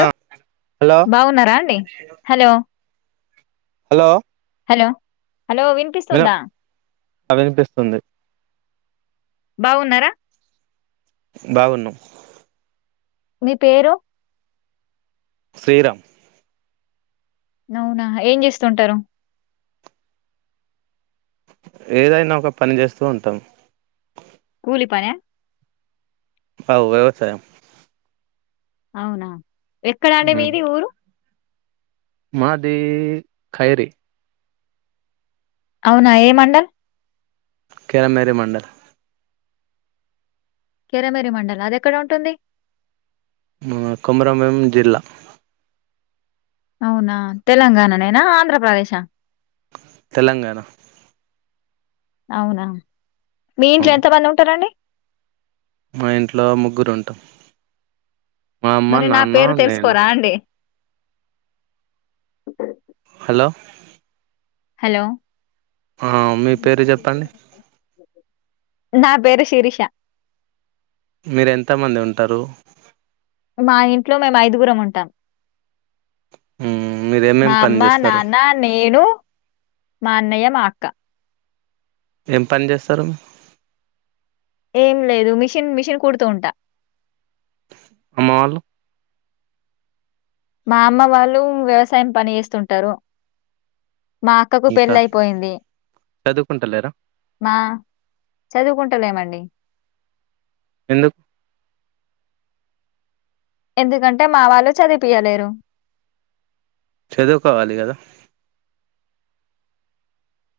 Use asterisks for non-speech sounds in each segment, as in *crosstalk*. ఆ హలో బాగున్నారా అండి హలో హలో హలో హలో వినిపిస్తుందా అ వినిపిస్తుంది బాగున్నారా బాగున్నాం మీ పేరు శ్రీరామ్ అవునా ఏం చేస్తుంటారు ఏదైనా ఒక పని చేస్తూ ఉంటాం కూలి పనా అవు వ్యవసాయం అవునా ఎక్కడండడి మీది ఊరు మాది ఖైరి అవునా ఏ మండల్ కిరమేరి మండల్ కిరమేరి మండల అది ఎక్కడ ఉంటుంది కొమరమం జిల్లా అవునా తెలంగాణ నేనా ఆంధ్రప్రదేశా తెలంగాణ అవునా మీ ఇంట్లో అవును ఎంతమంది ఉంటారండి మా ఇంట్లో ముగ్గురు ఉంటాం మా అమ్మ మరి నా నాన్న పేరు నేను తెలుసుకోరా అండి అ హలో హలో ఆ మీ పేరు చెప్పండి నా పేరు శిరిషా మీరు ఎంతమంది ఉంటారు మా ఇంట్లో మేము ఐదుగురం ఉంటాం మీరు ఏమేం మా పని అమ్మ చేస్తారు నాన్న నేను మా అన్నయ్య మా అక్క ఏం పని చేస్తారు ఏం లేదు మిషన్ మిషన్ కుడుతూ ఉంటా అమ్మ వాళ్ళు మా అమ్మ వాళ్ళు వ్యవసాయం పని చేస్తుంటారు మా అక్కకు ఇంకా పెళ్ళి అయిపోయింది చదువుకుంటలేరా మా చదువుకుంట లేను అండి ఎందుకు ఎందుకంటే మా వాళ్ళు చదిపియలేరు చదువుకొవాలి కదా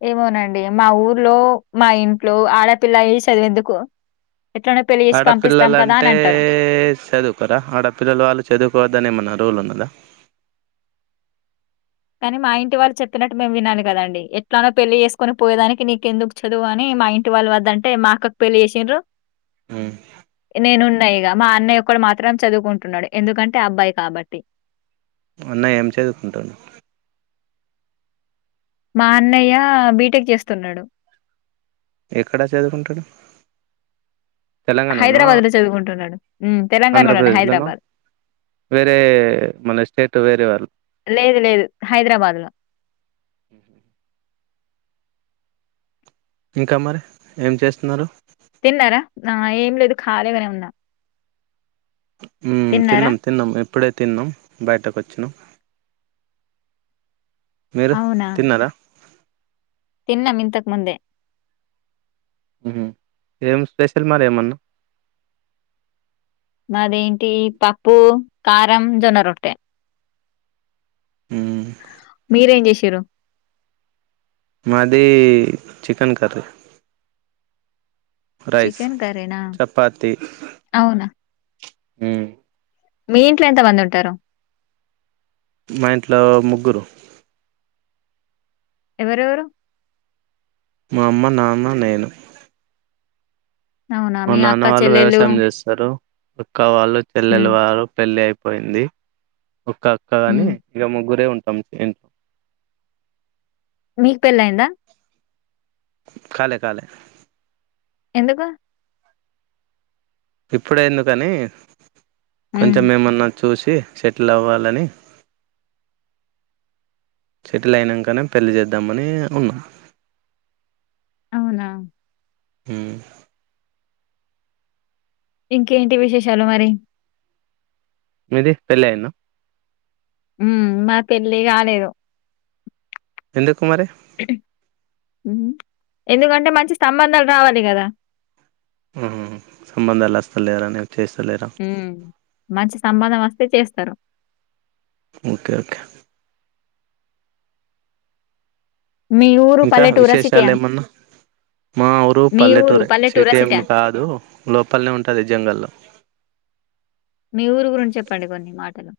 ఏమోనండి మా ఊర్లో మా ఇంట్లో ఆడపిల్లయి చదివేందుకు ఆడపిల్లలంటే చదువుకొరా ఆడపిల్లలు వాళ్ళు చదువుకోవద్దని ఏమన్నా రూల్ ఉన్నిందా కానీ మా ఇంటి వాళ్ళు చెప్పినట్టు మేము వినాలి కదండి ఎట్లానో పెళ్ళి చేసుకునే పోయేదానికి నీకెందుకు చదువు అని మా ఇంటి వాళ్ళ వద్దంటే మా అక్కకు పెళ్ళి చేసిన్రు ఉమ్. నేను ఉన్నా ఇగ మా అన్నయ్య ఒక్కడు మాత్రం చదువుకుంటున్నాడు ఎందుకంటే అబ్బాయి కాబట్టి ఏం చదువుకుంటుండు మా అన్నయ్య బీటెక్ చేస్తున్నాడు ఎక్కడా చదువుకుంటాడు తెలంగాణనో హైదరాబాద్ లో చదువుకుంటున్నాడు తెలంగాణలోనే ఆంధ్రప్రదేశ్లోనో హైదరాబాద్ వేరే మన స్టేట్ వేరే వాళ్ళు లేదు లేదు హైదరాబాద్లో ఇంకా మరి ఏం చేస్తున్నారు తిన్నారా నా ఏం లేదు ఖాళీగానే ఉన్న మ్మ్ తిన్నాం తిన్నాం ఇప్పుడే తిన్నాం బయటకు వచ్చినాం మీరు అవునా! తిన్నారా తిన్నాం ఇంతకు ముందే ఏం స్పెషల్ మరి ఏమన్నా అదేంటి పప్పు కారం జొన్న రొట్టె మ్మ్ మీరేం చేసి సిరు మాది చికెన్ కర్రీ రైస్ చికెన్ కర్రీనా? చపాతి అవునా! హమ్ మీ ఇంట్లో ఎంత మంది ఉంటారు మా ఇంట్లో ముగ్గురు ఎవరెవరు మా అమ్మ నాన్న నేను అవునా! మా మీ నాన్న అక్క, వాళ్ళు చెల్లెళ్ళు వ్యవసాయం చేస్తారు అక్కవాళ్ళు చెల్లెలు హ్మ్. వాళ్ళు పెళ్లి అయి పోయింది ఒక్క అక్క గాని హ్మ్. ఇగా ముగ్గురే ఉ ఎం ఎన్ మీకు పెళ్లయిందా కాలే కాలే ఎందుకు ఇప్పుడే ఎందుకని హ్మ్. కొంచెం ఏమన్నాచ్చు చూసి సెటిల్ అవ్వాలని సెటిల్ అయినాకనే పెళ్లి చేద్దామని ఉన్నా అవునా హుమ్ ఇంకేంటి విశేషాలు మరి మీది పెళ్లయిందా ఉమ్ మా పెళ్ళి కాలేదు ఎందుకు మరి ఎందుకంటే మంచి సంబంధాలు రావాలి కదా ఆ సంబంధాలు వస్తలేరని చేస్తలేరా హ్మ్. మంచి సంబంధం వస్తే చేస్తారు ఓకే ఓకే మీ ఊరు ఇంకా పల్లెటూరా? విశేషాలు సిటీయా? ఏమన్నా మా ఊరు మీ ఊరు పల్లెటూరే పల్లెటూరా? సిటీ ఏం సిటా? కాదు లోపలనే ఉంటుంది జంగల్లో మీ ఊరు గురించి చెప్పండి కొన్ని మాటలు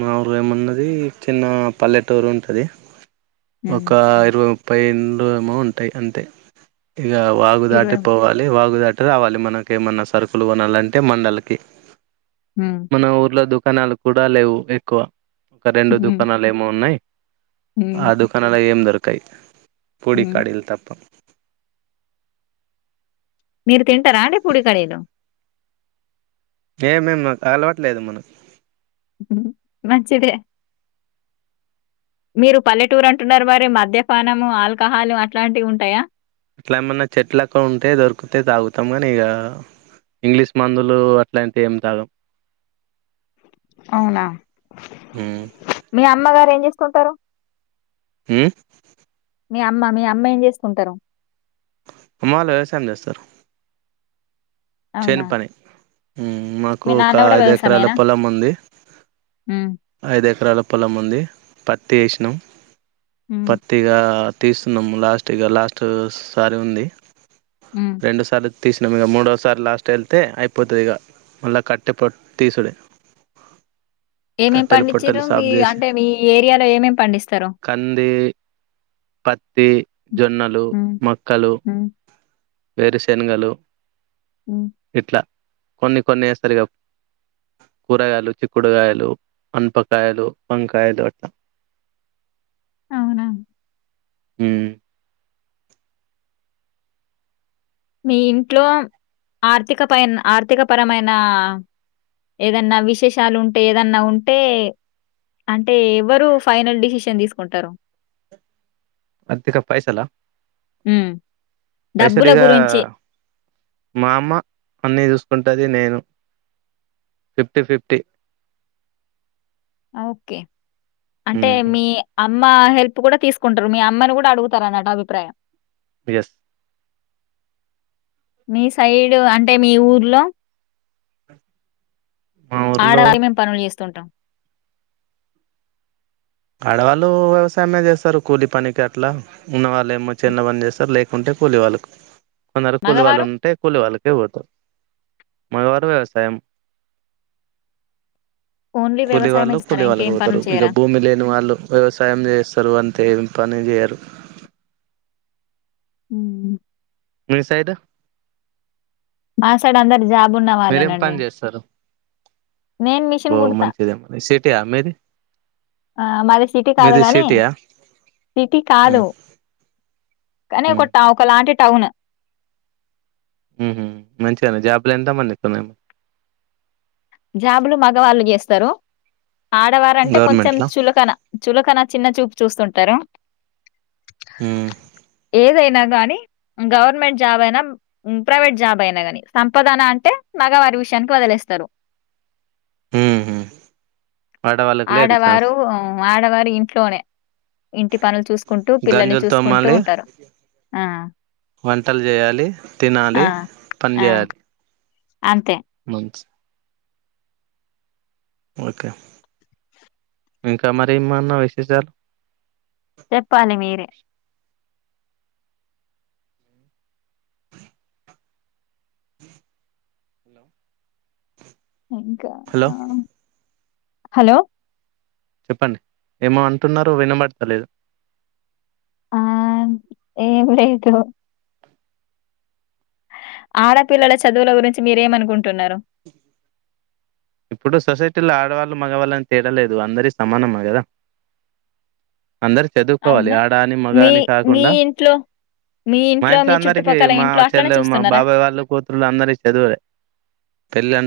మా ఊరు ఏమున్నది చిన్న పల్లెటూరు ఉంటది హ్మ్. ఒక ఇరవై ముప్పై ఇండ్లు ఏమో ఉంటాయి అంతే ఇగా వాగు దాటి పోవాలి వాగుదాటి రావాలి మనకి ఏమన్నా సరుకులు కొనాలంటే మండలకి హ్మ్. మన ఊర్లా దుక్ కణాలు కూడా లేవు ఎక్కువ ఒక రెండు హ్మ్. దుకాణాలు ఏమో ఉన్నాయి హ్మ్. ఆ దుకానాల ఏం దొర కై పొడి హ్మ్. కడిలు తప్ప మీరు తింటారా అండి పూడి కడిలు ఏ మేం నాకు అలవట్లేదు మనకు మంచిదే మీరు పల్లెటూరు అంటున్నారు మరి మద్యపానము ఆల్కహాలు అట్లాంటివి ఉంటాయా అట్లా ఏమన్నా చెట్ లక్క ఉంటే దొరికితే తాగుతాం కానీ ఇక ఇంగ్లీష్ మందులు అట్లాంటివి ఏం తాగం అవునా ఉమ్. మీ అమ్మగారు ఏం చేస్ కుంటారు మ్ మీ అమ్మ మీ అమ్మ ఏం చేసుకుంటారు అమ్మ వాళ్ళ వ్యవసాయం చేస్తారు చేను అవునా? పని మాకు మీ ఒక నాన్న గూడా ఐదు ఎకరాల వ్యవసాయమేనా? పొలం ఉంది హ్మ్. ఐదు ఎకరాల పొలం ఉంది పత్తి వేసిన హ్మ్. పత్గా తీస్తున్నాము లాస్ట్ ఇగా లాస్ట్ సారి ఉంది హ్మ్. రెండు సాల తీస న మూడ సారి లాస్ట్ వెళ్తే అయిపోతుంది ఇక మళ్ళీ కట్టే పట్ తీసుడు ఏమేమి పండించారు మీ అంటే మీ ఏరియాలో ఏమేమి పండిస్తారు పతి జొన్నలు హ్మ్. మక్కలు హ్మ్. వేరు శనగలు హ్మ్. ఎట్లా కొన్ని కొన్నిసరిగా కూరగాయలు చిక్కుడుగాయలు అంపకాయలు వంకాయలు అట్లా అవునా హ మీ ఇంట్లో ఆర్థిక పై ఆర్థిక పరమైన ఏదన్నా విశేషాలు ఉంటే ఏదన్నా ఉంటే, అంటే ఎవరు ఫైనల్ డిసిషన్ తీసుకుంటారు. అధిక పైసాల ఉమ్ పైసలు డబ్బుల ఇగ గురించి మా అమ్మ అన్నీ చూసుకుంటుది నేను ఫిఫ్టీ ఫిఫ్టీ ఓకే అంటే మీ ఆ అమ్మ హెల్ప్ కూడా తీసుకుంటారు మీ అమ్మని కూడా అడుగుతారున్నట అభిప్రాయం బస్ మీ సైడ్ అంటే మీ ఊర్లో మా ఊర్లో ఆడవాళ్ళం మేము పనులు చేస్తాం తుంటాం *unintelligible* ఆడవాళ్ళు వ్యవసాయమే చేస్తారు కూలి పనికి అట్లా ఉన్నవారు లేమో చల్ల పని చేస్తారు లేక ఉంటే కూలి వాళ్ళకు కొందరు కూలి వాళ్ళు మగవారు ఉంటే కూలి వాళ్ళకి మగవారు వ్యవసాయం ఓన్లీ కూలి వ్యవసాయమే వాళ్ళు చేస్తారా? కూలీ ఇంకేం వాళ్ళకితారు పనులు ఇక చేయరా? భూమి లే వాళ్ళు వ్యవసాయం చేస్తారు అంటే ఏ పని చేయరు ఉఉ మీ సైడ్ మా సైడ్ అందరు జాబ్ ఉన్న మీరేం వాలేనండి పని చేస్తారు నేను మిషన్ బో కుడుత మంచిదే మరి సిటీయా మీది ఆ మాది సిటీ కాదు మీది గానీ సిటీయా సిటీ కాదు ఉమ్ కానీ ఉమ్ ఒక టవకలా మాది టౌన్ ఉహు మంచిగానే జాబ్లో ఎంతమంది ఉన్నట్టు మ్యామ్ జాబులు మగవాళ్ళు చేస్తారు ఆడవారంటే కొంచెం గవర్నమెంట్ లో చులకన చులకన చిన్న చూపు చూస్తుంటారు ఉమ్ ఏదైనా కానీ గవర్నమెంట్ జాబ్ అయినా ప్రైవేట్ జాబ్ అయినా గాని సంపాదన అంటే మగ వారి విషయానికి వదిలేస్తారు ఉహు ఆడవాళ్ళకి లేదు ఛాన్స్ ఆడవారు ఆడవారు ఇంట్లోనే ఇంటి పనులు చూసుకుంటూ పిల్లల్ని గంజులు చూసుకుంటూ తోమాలి ఉంటారు ఆ వంటలు చేయాలి తినాలి ఆ పని ఆ చేయాలి అంతే మంచి ఓకే ఇంకా మరి ఏమన్నా విశేషాలు చెప్పాలి మీరే హ ఇంకా హలో ఆ హలో చెప్పండి ఏమో అంటున్నారో వినబడతలేదు ఆ ఏం లేదు ఆడపిల్లల చదువుల గురించి మీరేమనుకుంటున్నారు ఇప్పుడు సొసైటీలో ఆడవాళ్ళు మగవాళ్ళని తేడలేదు అందరి సమానమ్మా కదా అందరు చదువుకోవాలి అవునా? ఆడ అని మగ మీ అని మీ కాకుండా ఇంట్లో, మీ మా ఇంట్లో మీ అందరికి చుట్టుపక్కల మా ఇంట్లో అట్లనే చెల్లె మా చూస్తున్నారా? బాబాయ్ వాళ్ళు కూతుళ్ళు అందరిక చదువలే పెళ్లి అ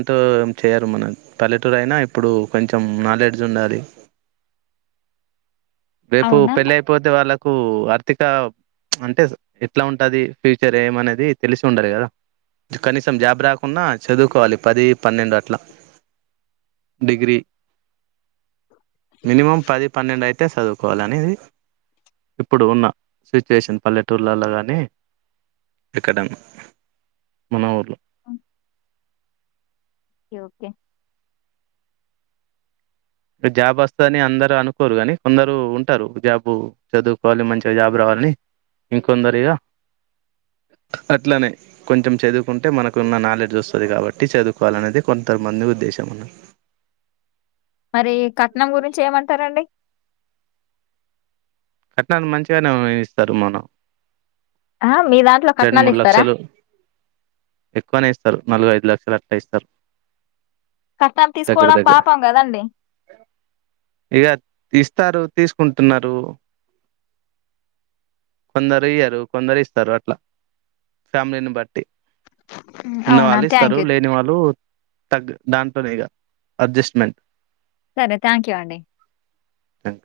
చేయరు మన పల్లెటూరు అయినా ఇప్పుడు కొంచెం నాలెడ్జ్ ఉండాలి రేపు అవునా? పెళ్ళి అయిపోతే వాళ్ళకు నాకు ఆర్థిక అంటే ఎట్లా ఉంటుంది ఫ్యూచర్ ఏమనేది తెలిసి ఉండలి కదా కనీసం జాబ్ రాకుంన్నా చదువుకోవాలి పది పన్నెండు అట్లా డిగ్రి మినిమం పది పన్నెండయి అట్టే చదువుకోవాలనేది ఇప్పుడు ఉన్న సిచ్యువేషన్ పల్లెటూర్లలో కానీ ఎక్కడ మన ఊర్లో ఓకే ఓకే జాబ్ వస్తుందని అందరూ అనుకోరు కానీ కొందరు ఉంటారు జాబు చదువుకోవాలి మంచిగా జాబ్ రావాలని ఇంకొందరిగా అట్లనే కొంచెం చదువుకుంటే మనకున్న నాలెడ్జ్ వస్తుంది కాబట్టి చదువుకోవాల అనేది కొంతమంది ఉద్దేశం రి కట్నం గురించి ఏమంటారండి కట్నాలు మంచిగానే ఇస్తారు మనం ఆ! మీ దాంట్లో రెండు మూడు కట్నాలిస్తారా? లక్షలు ఎక్కువనే ఇస్తారు నలుగై లా సెలెక్ట్ అయిస్తారు కట్నం తీసుకోవడం పాపాం కదండి ఇగ ఇస్తారు తీసుకుంటున్నారు కొందరు ఇయ్యరు కొందరు ఇస్తారు అట్లా ఫ్యామిలీని బట్టి హ్మ్. అవునా? ఉన్నవాళ్ళు థ్యాంక్ ఇస్తారు యూ. లేని వాళ్ళు తగ్ దాంట్నేగా అడ్జస్ట్మెంట్ సరే థ్యాంక్ యూ అండి థ్యాం యూ